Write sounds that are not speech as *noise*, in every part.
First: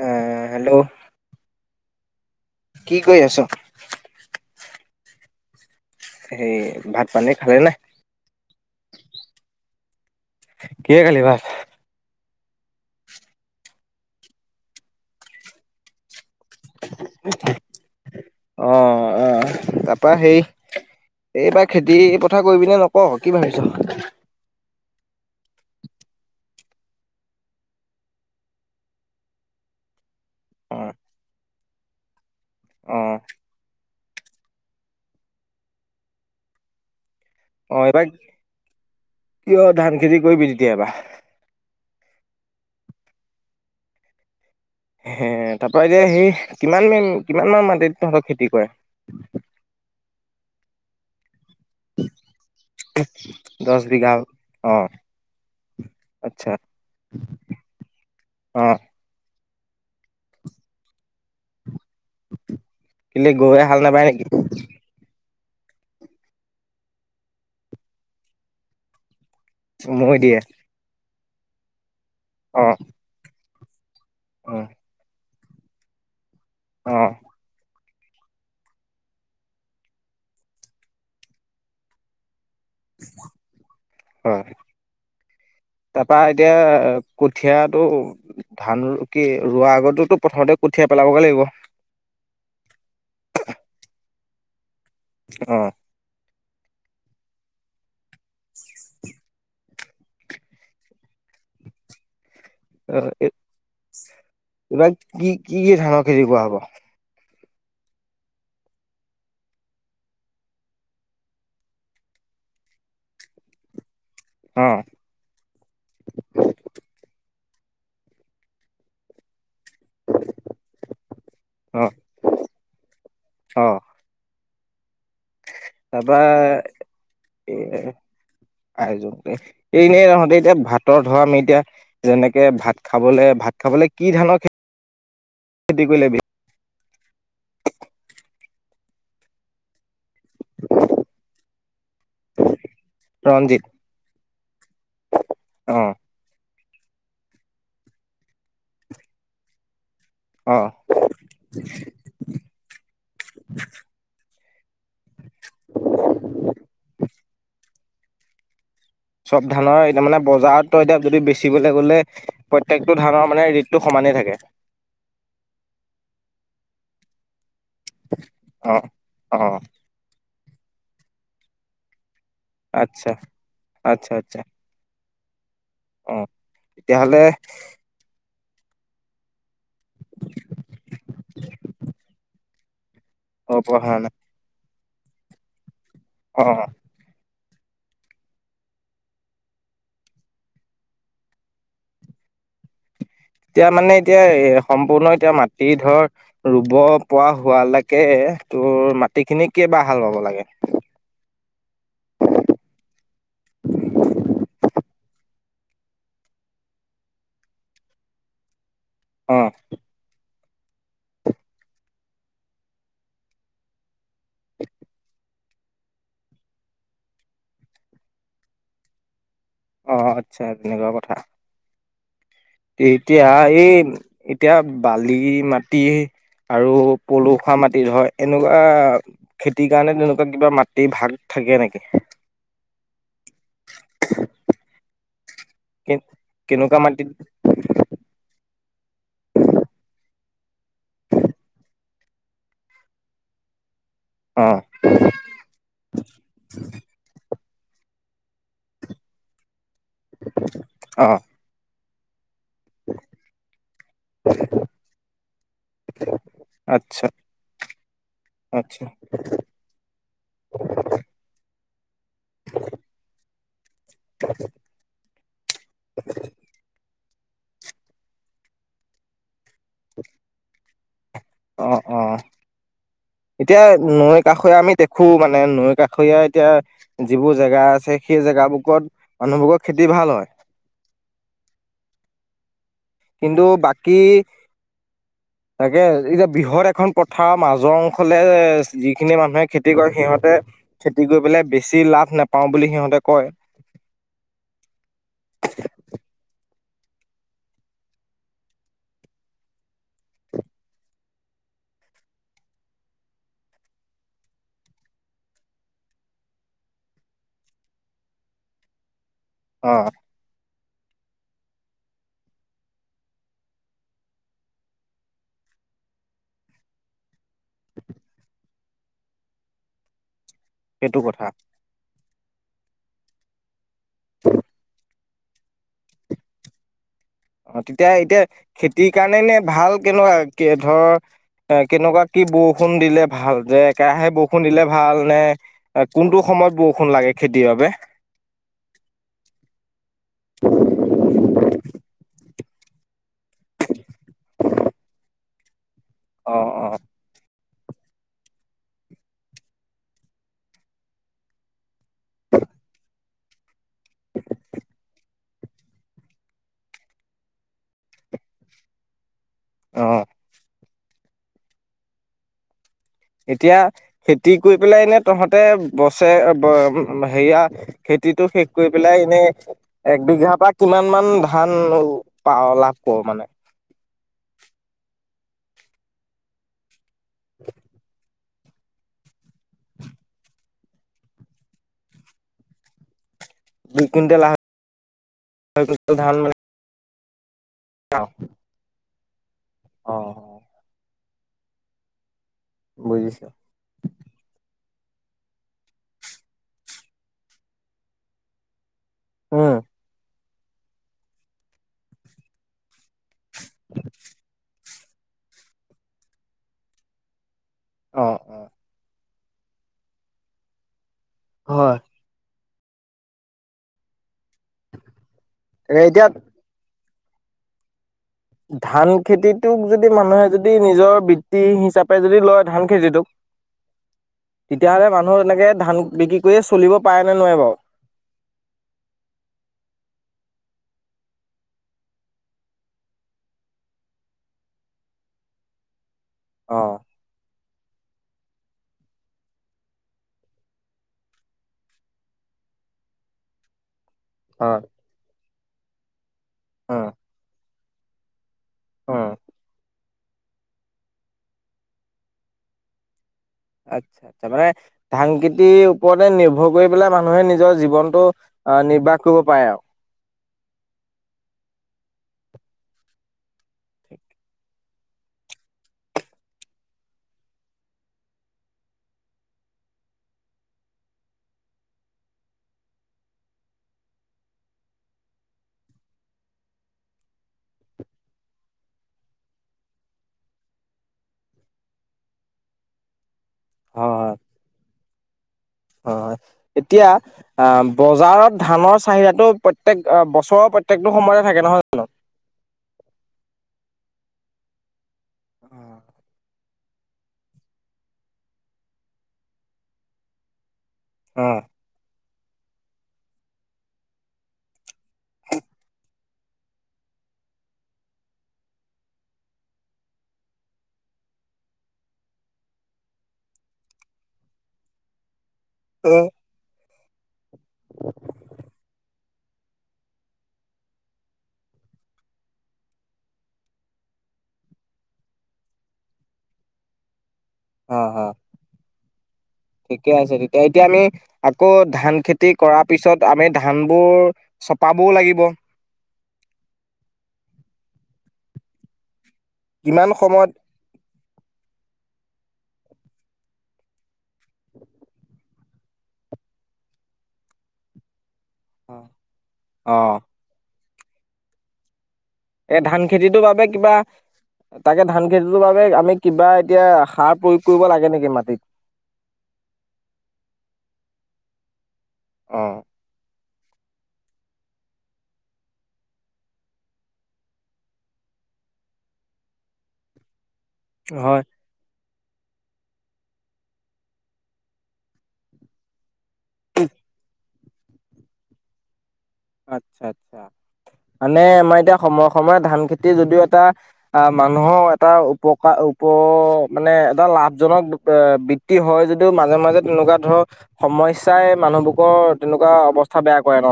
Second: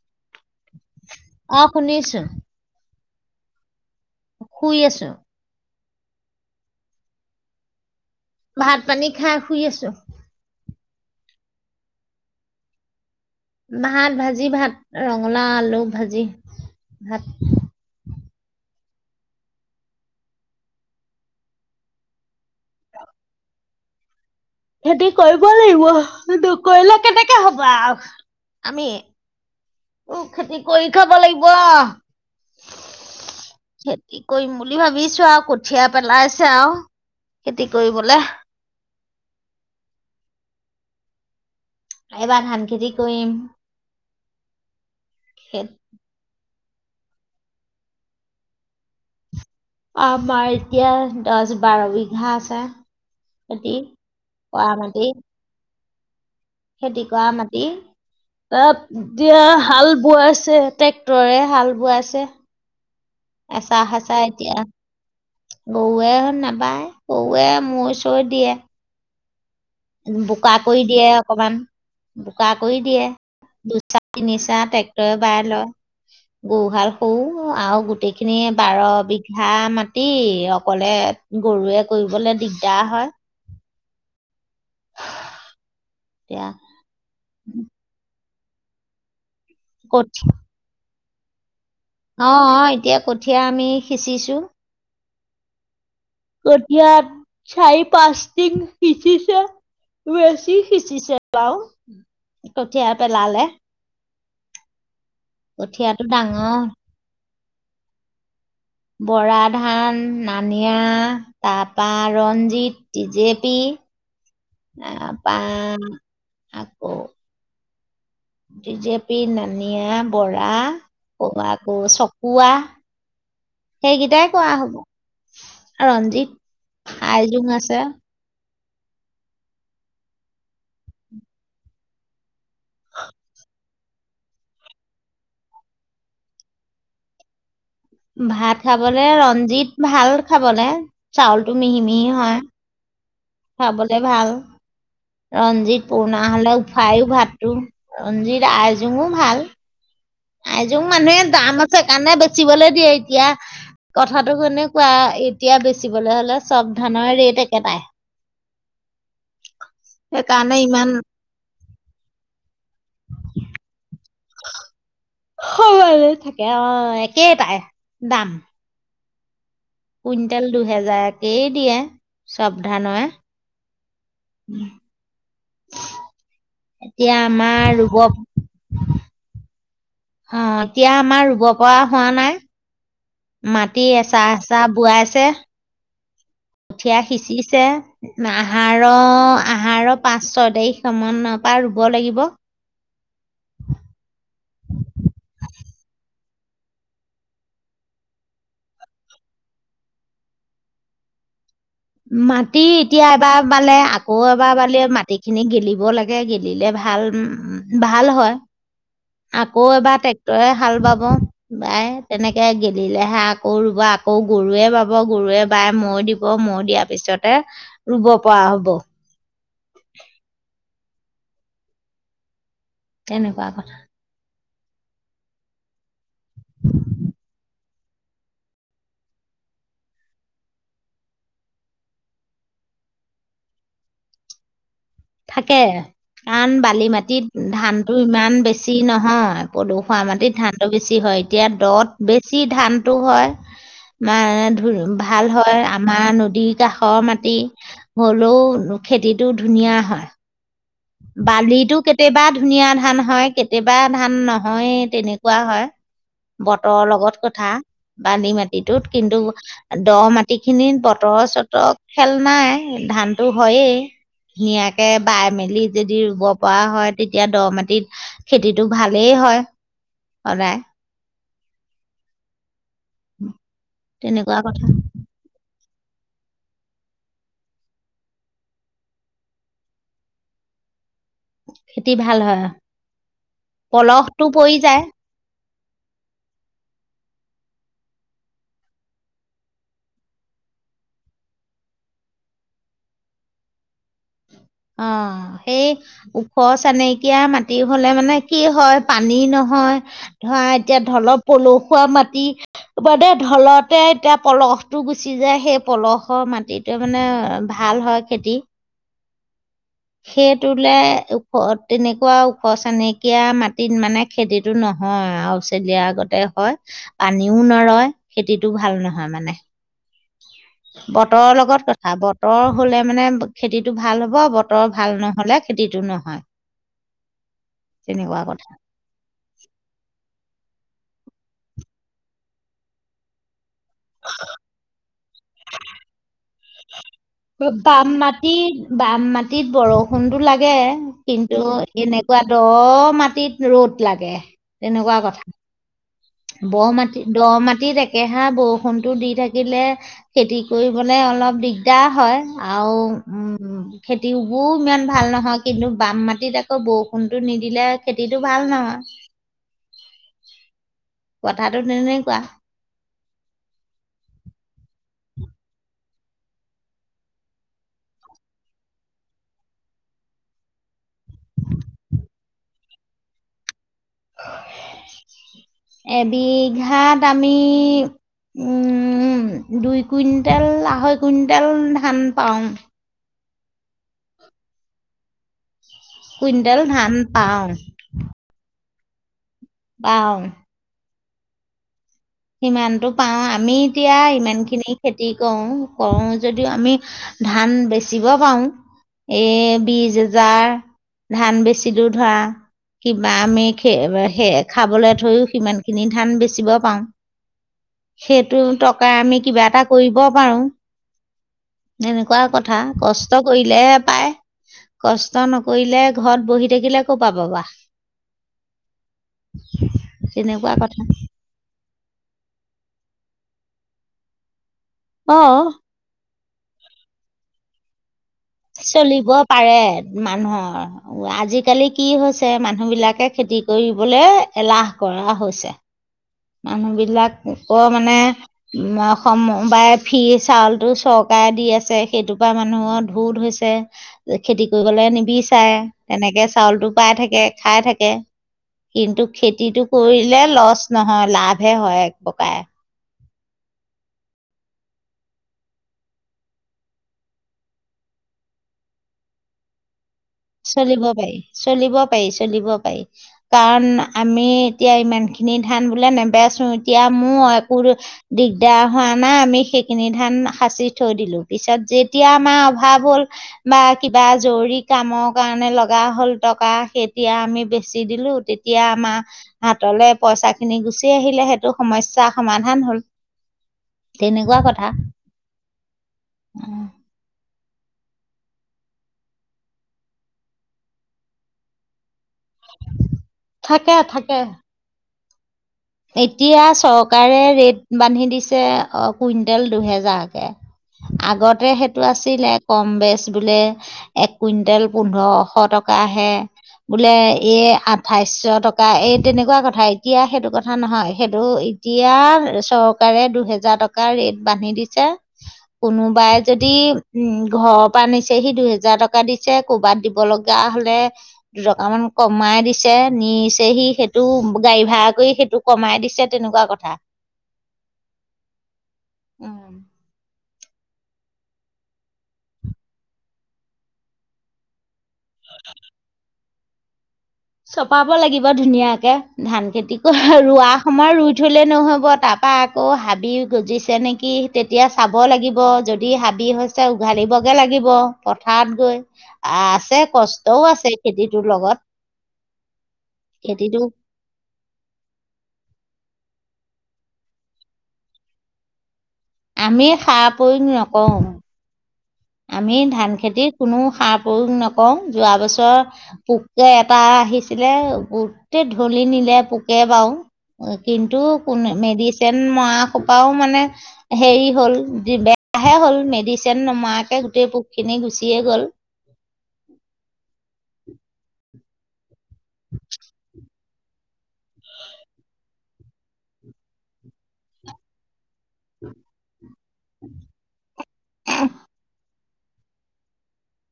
অহ hello. অ, শুনিছোঁ। কি কৰি আছ? শুই আছো সেই ভাত পানী খালে নে? ভাত পানী খাই শুই আছো। কিহে খালি ভাত? ভাত, ভাজি, ভাত। ৰঙালাও আলু ভাজি। ভাত অ অ, তাৰপা সেই এইবাৰ খেতি পথাৰ কৰিবিনে নকৰ, কি ভাবিছ? খেতি কৰিব লাগিব, নকৰিলে কেনেকে হব আউ। আমি উ খেতি অ কৰি খাব লাগিব আউ। অ খে কৰিম বুলি ভাবিছো আও কঠিয়া পেলাইছে আও। খেতি অ এইবাৰ কৰিবলে। কিয় ধান খেতি কৰিবি তেতিয়া এইবাৰ। এইবাৰ ধান খেতি কৰিম। হে খেত তাৰ পৰা এতিয়া সেই কিমান কিমান মান মাটিত তহঁতৰ খেতি কৰে? আমাৰ এতিয়া দছ বাৰ বিঘা আছে, খেতি দহ বিঘা কৰা অ মাটি। আচ্ছা খেতি কৰা মাটি, অ অপ দিয়া হাল বোৱাইছে, তেক তৰে হাল বোৱাইছে, কেলে গৰুৱে হাল এচাহ নাবায় সেচাহ নেকি এতিয়া গৰুৱে হ নাবায়, গৰুৱে মৈ চৈ দিয়ে। মৈ দিয়ে বোকা কৰি দিয়ে অকমান। বোকা অ কৰি দিয়ে। *unintelligible* অ *unintelligible* ট্ৰেক্টৰে বাই লই। গৰু হাল অ সৌ আও গোত গোটেইখিনি বাৰ বিঘা মাতি অকলে গৰুৱে কৰিবলৈ দিগ দাৰ হয়। অ'হ। তাৰপা এতিয়া কঠিয়াটো *unintelligible* ৰোৱা কঠি আগতোতো, পথাৰতে কঠীয়া পেলাবগে লাগিব। অ' অ' এতিয়া কঠীয়া আমি সিঁচিছো। অ'হ। কঠিয়াত চাইপ পাঁচ টিং সিচিছে। বেছি সিচিছে। বাৰু। কঠিয়া এইবাৰ পেলালে, কি কি কি ধানৰ কঠিয়াটো খেতি কৰা ডাঙৰ। হ'ব বৰা ধান, নানিয়া, তাপা ৰঞ্জিত, টি জে পি অ তাপা আকৌ টি জে পি মানে ধনিয়া, বৰা, আকৌ অ চকুৱা, অ সেইকেইটাই কৰোৱা হ'ব। তাৰপা ৰঞ্জিত, আইজোং আছে। আয়জোং তে এনেই তহতে এতিয়া, ভাতৰ ধৰা আমি এতিয়া, যেনেকে ভাত খাবলৈ, ভাত খাবলৈ কি ধানৰ, খেতি কৰি লবি? ভাত খাবলে ৰঞ্জিত ভাল খাবলৈ। চাউলটো মিহি মিহি হয়। ৰঞ্জিত খাবলে ভাল, অ ৰঞ্জিত পুৰণা হ'লেও। খাইও ভাতটো, ৰঞ্জিত আইজোংও ভাল। অ আইজোং মানুহে দাম আছে কাৰণে বেচিবলে দিয়ে, এতিয়া কথা টো কেনেকুৱা এতিয়া বেচিবলৈ হ'লে চব ধানৰ ৰেট একেটাই। চব ধানৰ এতিয়া মানে, সেইকাৰণে বজাৰ ত ইমান ই এতিয়া যদি বেচিবলৈ গলে প্ৰত্যেকটো ধানৰ মানে ৰেটটো সমানেই থাকে সমান থাকে অ' একেটাই। দাম অ'! অড পৰা কুইণ্টেল দুহেজাৰকেই দিয়ে। চব ধানয়ে। আচ্ছা আচ্ছা! আচ্ছা! অ তেতিয়াহ'লে এতিয়া আমাৰ ৰোগৰ অ' এতিয়া আমাৰ ৰুব পৰা হোৱা নাই। অ মাটি পঢ়া নাই এচাৰ এচাৰ পুৱাই আছে। অ অ কঠীয়া সিঁচি আহাৰ-আহাৰ পাঁচ ছয় তাৰিখ সমান পৰা ৰুব লাগিব। এতিয়া মানে এতিয়া এ সম্পূৰ্ণ এতিয়া মাটি ধৰ ৰুব পৰা হোৱালৈকে তোৰ মাটি খিনি ক বাৰ হাল বাব লাগে? মাটি এতিয়া এবাৰ বালে আকৌ এবাৰ বালে মাটিখিনি গেলিব লাগে, গেলিলে ভাল উম ভাল হয়। অ', আকৌ এবাৰ তে টেকতহে হাল বাব বাই। তেনেকে গেলিলেহে আকৌ ৰুব আকৌ গৰুৱে বাব গৰুৱে বাই মৈ দিব মৈ দিয়াৰ পিছতে ৰুব পৰা হব। অ আচ্ছা তেনেকুৱা কথা। এতিয়া তেনেকুৱা এই এতিয়া বালি মাতি আৰু পলসুৱা মাট খেতি হয় এনেকুৱা খেতিৰ কাৰণে তেনেকুৱা কিবা মাটিৰ ভাগ থাকে নেকি? থাকে। কাৰণ বালি মাটিত ধানটো ইমান বেছি নহয়, পদুসুৱা মাটিত ধানটো বেছি হয়। এতিয়া দত বেছি ধানটো হয়। মা অ', ধ ভাল হয়, আমাৰ নদীৰ কাষৰ মাটি হ'লেও খেতিটো ধুনীয়া হয়। *inaudible* বালিটো কে তে বাদ ধুনীয়া ধান হয়, কেতিয়াবা ধান নহয়ে, তেনেকুৱা হয়। বতৰৰ আচ্ছা, লগত কথা বালি মাটিটোত আচ্ছা, কিন্তু দ মাটি খিনিত বতৰ চতৰ খেল নাই ধানতো হয়েই ধুনীয়াকে বাই মেলি যদি ৰুব পৰা হয়। তেতিয়া দ মাটিত খেতিটো ভালেই হয়। সদায়। অ-অ এতিয়া নৈৰ তেনেকুৱা কাষৰে কথা আমি দেখো মানে নৈ কাষৰীয়া এতিয়া যিবোৰ জেগা আছে সেই জেগাবোৰত মানুহবোৰৰ খেতি ভাল হয়। খেতি ভাল হয়। কিন্তু বাকী পলসটো পৰি যায়। তাকে, এতিয়া বৃহৎ এখন পথাৰৰ মাজৰ অংশলে যিখিনি মানুহে খেতি কৰে সিহঁতে খেতি কৰি পেলাই বেছি লাভ নাপাও বুলি সিহঁতে কয়। আহ সেই ওখ চানেকীয়া মাটি হলে মানে কি হয় পানী নহয়, ধৰা এতিয়া ঢলৰ পলসুৱা মাটি ঢলতে এতিয়া পলসটো গুচি যায় সেই পলসৰ মাটিটো মানে ভাল হয় খেতি। অ তোলে ওখ তেনেকুৱা ওখ চনেকীয়া মাটিত মানে খেতিটো নহয় আৰু চেলিয়াৰ আগতে হয়, পানীও নৰয় খেতিটো ভাল নহয় মানে। সেইটো কথা বতৰৰ লগত কথা বতৰ ৰ হ'লে মানে খেতিত টো ভাল হ'ব বতৰ ভাল নহয়। হ'লে খেতিটো নহয় অ তেতিয়া তেনেকুৱা এতিয়া কথা খেতিৰ কাৰণে নে ভাল কেনেকুৱা কি ধৰ এ কেনেকুৱা কি বৰষুণ দিলে ভাল যে? একেৰাহে বৰষুণ দিলে ভাল। নে কোনটো সময়ত ব বাম মাটিত বাম মাটিত বৰষুণতটো লাগে কিন্তু এনেকুৱ দ মাটিত ৰ'দ লাগে তেনেকুৱা কথা। অ বহ অ মাটি দহ মাটি খেতিত একেহা বৰষুণতো দি থাকিলে খেতি কৰিবলৈ অলপ দিগদ দা হয় আৰু উম খেতিবোৰ ইমান ভাল নহয় কিন্তু বাম মাটিত আকৌ বৰষুণতটো নিদিলে খেতিটো ভাল নহয়। অহ কথাটো তেনে কোৱা, এতিয়া খেতি কৰি পেলাই এনে তহঁতে বছেৰে হেয়া খেতিটো শেষ কৰি পেলাই এনে এক বিঘাৰ পৰা কিমান মান ধান পাৱ লাভ কৰো মানে, এবিঘাত আমি উম দুই কুইণ্টেল আঢ়ৈ কুইণ্টেল ধান পাওঁ, দুই কুইণ্টেল আহা কুইণ্টেল ধান পাওঁ আহ আহ সিমানতটো পাও বুজিছো আমি এতিয়া ইমান খিনি খেতি কৰো কৰো যদিও আমি ধান বেচিব পাৰো এ উম বীজ জাৰ ধান বেছি দূৰ ধৰা বা আমি খে সেই খাবলৈ থৈও সিমান খিনি ধান বেচিব পাওঁ অ সেইটো অ টকা আমি কিবা এটা কৰিব পাৰো হয় এনেকুৱা কথা কথা কষ্ট কৰিলেহে পায় কষ্ট তাকে নকৰিলে এতিয়া ঘৰত বহি থাকিলে কৌপা পাবা। ধান খেতিতোক যদি মানুহে তেনেকুৱা যদি কথা নিজৰ বৃত্তি হিচাপে তাপ যদি লয় ধান খেতিটোক তেতিয়াহ'লে মানুহ অঁ এনেকে ধান বিক্ৰী কৈয়ে চলিব পাৰে নে নোৱাই নে বাৰু চলিব পাৰে মানুহৰ আজিকালি কি হৈছে মানুহ বিলাকে খেতি কৰিবলৈ এলাহ কৰা হৈছে অ মানুহ বিলাক আকৌ মানে উ সমবাৰে ফি চাউলটো চৰকাৰে দি আছে সেইটোৰ পৰা মানুহৰ ধো ধ হৈছে খেতি হয় কৰিবলৈ নিবিচ চাই তেনেকে চ চাউলটো উম পাই থাকে খাই থাকে এ উম কিন্তু খেতিটো কৰিলে লছ নহয় লাভে হয় এক প্ৰকাৰ আচ্ছা আচ্ছা মানে ধান খেতিৰ ওপৰতে নিৰ্ভৰ কৰি পেলাই মানুহে নিজৰ জীৱনটো আহ নিৰ্বাহ কৰিব পাৰে আৰু চলিব পাৰি চলিব পাৰি চলিব পাৰি কাৰণ আমি এতিয়া ইমান খিনি ধান বোলে নেবেচো, এতিয়া মোৰ একো দিগদাৰ হোৱা নাই, আমি সেইখিনি ধান সাঁচি থৈ দিলো পিছত যেতিয়া আমাৰ অভাৱ হ'ল বা কিবা জৰুৰী কামক কাৰণে লগা হল টকা তেতিয়া আমি বেচি দিলো, তেতিয়া আমাৰ হাতলে পইচা- খিনি গুচি আহিলে সেইটো সমস্যা সমাধান হ'ল। হয় -হয় তেনেকুৱা কথা। -হয় এতিয়া, অ, বজাৰত ধানৰ চাহিদাটো প্ৰত্যয়েক বছৰৰ প্ৰত্যেকটো সময়তে থাকে নহয় জানো? থাকে - থাকে *unintelligible* এতিয়া চৰকাৰে ৰেট- বান্ধি দিছে কুইণ্টেল দুহেজাৰকে। অ আগতে সেইটো আছে, ছিলে কম-বেচ বোলে এক কুইণ্টেল- পোন্ধৰশ টকা আহে, বোলে এ', আঠইশ্য টকা এই তেনেকুৱা কথা এতিয়া সেইটো কথা। কথা-নহয় সেইটো এতিয়া চৰকাৰে দুহেজাৰ টকাৰ ৰেট বান্ধি দিছে, অ কোনোবাই যদি, উম', ঘৰৰ পৰা নিছেহি দুহেজাৰ টকা দিছে, কৰ'বাত দিব লগা হলে দুটকামান কমাই দিছে, নিচেহি সেইটো গাড়ী ভাড়া কৰি সেইটোক কমাই দিছে তেনেকোৱা কথা, আঁ ', হা', উম ঠিকে আছে। এতিয়া আমি আকৌ ধান- খেতি কৰাৰ পিছত আমি ধান বোৰ চপা, বৰ লাগিব, চপাব লাগিব ধুনীয়াকে, ধান খেতি কিমান কৰ সময়ত ৰোৱা সময় ৰুই থলে নহ'ব, তাৰপা আকৌ হাবি গজিছে নেকি, তেতিয়া চাব লাগিব যদি হাবি হৈছে উঘালি বগে লাগিব। পথাৰত গৈ অ আছে কষ্টও আছে, খেতিটোৰ লগত। এই ধান খেতিটোৰ বাবে খেতিটো কিবা তাকে ধান খেতিটোৰ বাবে আমি কিবা এতিয়া সাৰ প্ৰয়োগ কৰিব লাগে নেকি মাটিত? আমি সাৰ প্ৰয়োগ নকওঁ। অ আমি ধান খেতিত কোনো সাৰ প্ৰয়োগ নকৰো যোৱা বছৰ পোকে এটা আহিছিলে গোটেই ঢলি নিলে পোকে বাৰু। কিন্তু হয় কোন মেড মৰা সোপাও মানে হ হল বে হে হল মেড তেন্নো মাকঘ গোটেই পোকখিনি গুচিয়ে গ'ল। আচ্ছা-আচ্ছা মানে আমাৰ এতিয়া সময়ে-সময়ে ধান খেতি যদিও এটা আহ মানুহৰ এটা উপকাৰ উপ মানে এটা লাভজনক এ বৃত্তি হয় যদিও মাজে-মাজে তেনেকুৱা ধৰক সমস্যাই মানুহবোৰৰ তেনেকুৱা অৱস্থা বেয়া কৰে ন?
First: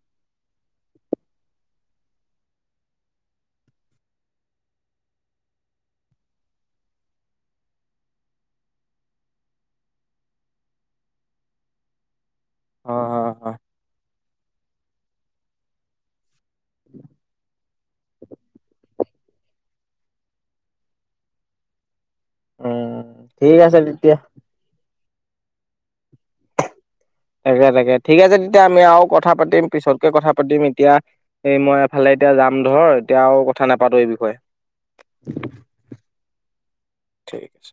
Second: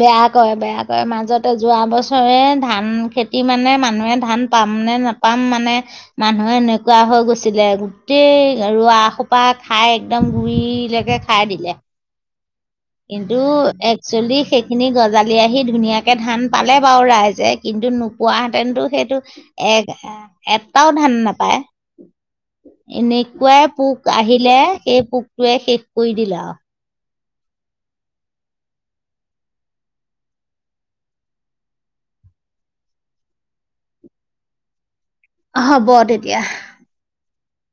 বেয়া কৰে-বেয়া কৰে। মাজতে যোৱা বছৰে ধান খেতি মানে মানুহে ধান পাম নে নাপাম মানে মানুহে এনেকুৱা হৈ গৈছিলে গোটেই ৰোৱা সোপা খাই একদম গুৰিলৈকে খাই দিলে। হয় হয় কিন্তু হয় একচুৱেলি সেইখিনি গজালি আহি ধুনীয়াকে ধান পালে বাৰু ৰাইজে। কিন্তু নোপোৱাহেঁতেনো সেইটো এক এটাও ধান নাপায়। উম ঠিক এনেকুৱাই আছে পোক তেতিয়া। আহিলে সেই পোকটোৱে শেষ কৰি দিলা আউ। তাকে-তাকে ঠিক আছে তেতিয়া আমি আৰু কথা পাতিম পিছতকে কথা পাতিম এতিয়া এই মই এফালে এতিয়া যাম ধৰ এতিয়া আৰু কথা নাপাতো এই বিষয়ে। হ'ব তেতিয়া। ঠিক আছে।